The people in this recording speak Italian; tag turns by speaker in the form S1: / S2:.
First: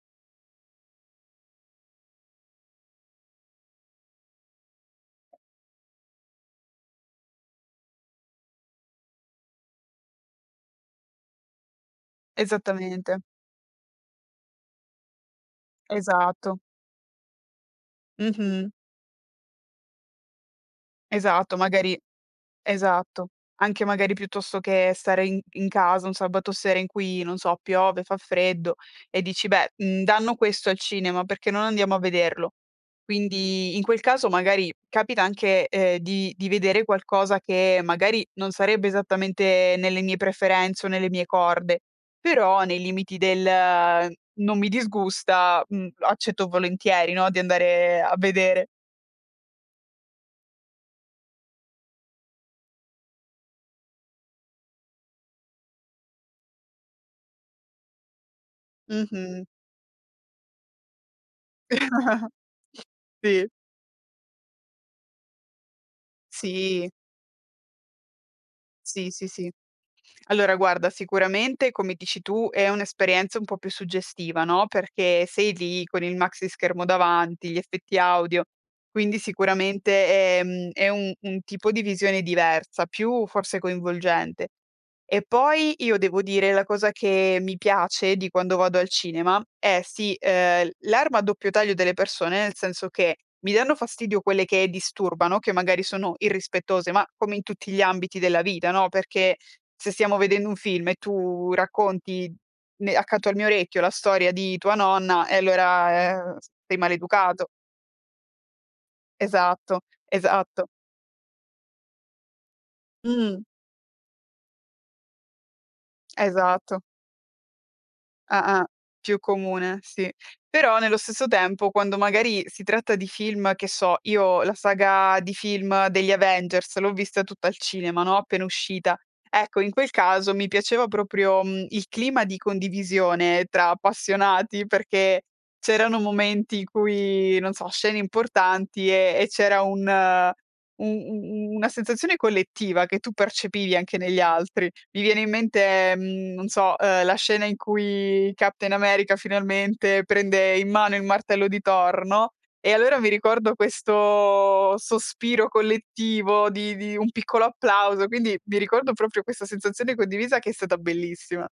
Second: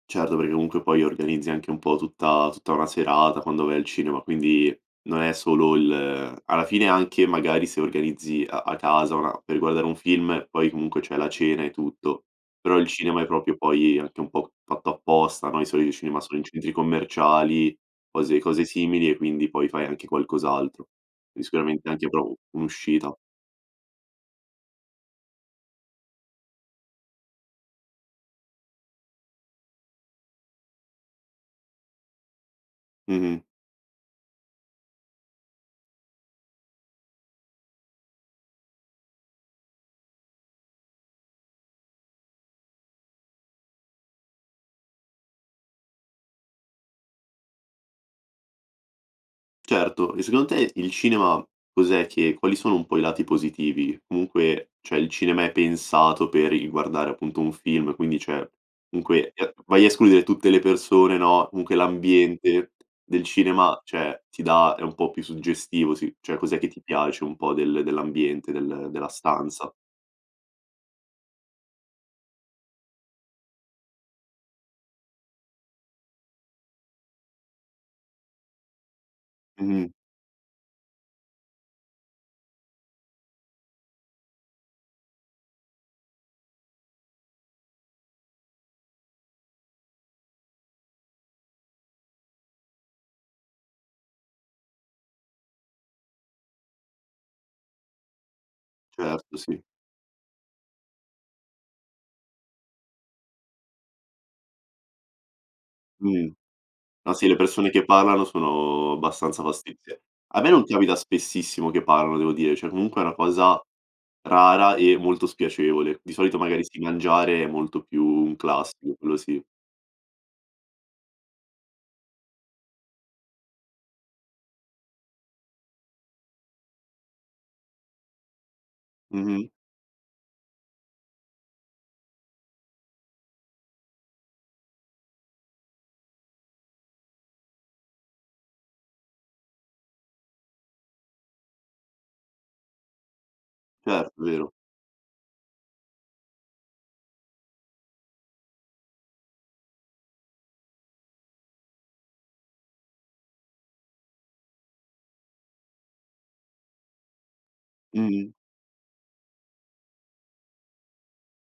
S1: Certo, perché comunque poi organizzi anche un po' tutta tutta una serata quando vai al cinema, quindi, non è solo l alla fine anche magari se organizzi a a casa una per guardare un film, poi comunque c'è la cena e tutto. Però il cinema
S2: Esattamente.
S1: è proprio poi anche un po' fatto apposta, no, i soli i cinema sono in
S2: Esatto.
S1: centri commerciali, cose cose
S2: Mh-mh.
S1: simili, e quindi poi fai anche qualcos'altro. Quindi
S2: Esatto,
S1: sicuramente
S2: magari
S1: anche [unintelligible] un'uscita.
S2: esatto. Anche magari piuttosto che stare in in casa, un sabato sera in cui, non so, piove, fa freddo e dici: "Beh, mhmm, danno questo al cinema, perché non andiamo a vederlo?"
S1: Mh-mh.
S2: Quindi in quel caso magari capita anche, ehm, di di vedere qualcosa che magari non sarebbe esattamente nelle mie preferenze o nelle mie corde, però nei limiti del "Non mi disgusta", mh, accetto volentieri no, di andare a vedere.
S1: Certo, e secondo te il cinema cos'è che quali sono un po' i lati positivi? Comunque, cioè il cinema è pensato per i guardare appunto un film, quindi cioè, comunque,
S2: Mh-mh.
S1: [unintelligible] vai a escludere tutte le persone, no, comunque l'ambiente del
S2: Sì.
S1: cinema, cioè ti dà è un po' più suggestivo, sì, cioè cos'è che ti
S2: Sì.
S1: piace un po' del dell'ambiente, del della
S2: Sì, sì sì.
S1: stanza?
S2: Allora guarda, sicuramente come dici tu è un'esperienza un po' più suggestiva, no, perché sei lì con il maxischermo davanti, gli effetti audio, quindi
S1: Mh.
S2: sicuramente, ehm, è un un tipo di visione diversa, più forse coinvolgente. E poi io devo dire, la cosa che mi piace di quando vado al cinema è sì, ehm, l l'arma a doppio taglio delle persone, nel senso che, mi danno fastidio quelle che disturbano, che magari sono irrispettose, ma come in tutti gli ambiti della vita, no,
S1: Certo
S2: perché
S1: sì.
S2: se stiamo vedendo un film e tu racconti ne accanto al mio orecchio, la storia di tua nonna e
S1: Mhm,
S2: allora, eh, s sei
S1: ah sì, le
S2: maleducato.
S1: persone che parlano sono abbastanza fasti
S2: Esatto,
S1: sì. A me non
S2: esatto.
S1: ti capita spessissimo che parlano devo dire, cioè comunque è una
S2: Mh.
S1: cosa rara e molto spiacevole. Di solito magari sì,
S2: Esatto.
S1: mangiare è molto più un
S2: Ah-ah.
S1: classico, quello
S2: Più
S1: sì.
S2: comune, sì. Però nello stesso tempo quando magari si tratta di film, che so, io la saga di film degli Avengers l'ho vista tutta al cinema, no, appena uscita.
S1: Mh-mh.
S2: Ecco, in quel caso mi piaceva proprio, mhmm, il clima di condivisione tra appassionati perché c'erano momenti in cui, non so, scene importanti e e c'era un u u u una sensazione collettiva, che tu percepivi anche
S1: Certo,
S2: negli
S1: vero.
S2: altri. Mi viene in mente, mhmm, non so, uhm, la scena in cui Captain America finalmente prende in mano il martello di Thor, no. E allora mi ricordo questo sospiro collettivo di di un piccolo applauso,
S1: Mh-mh.
S2: quindi mi ricordo proprio questa sensazione condivisa che è stata bellissima.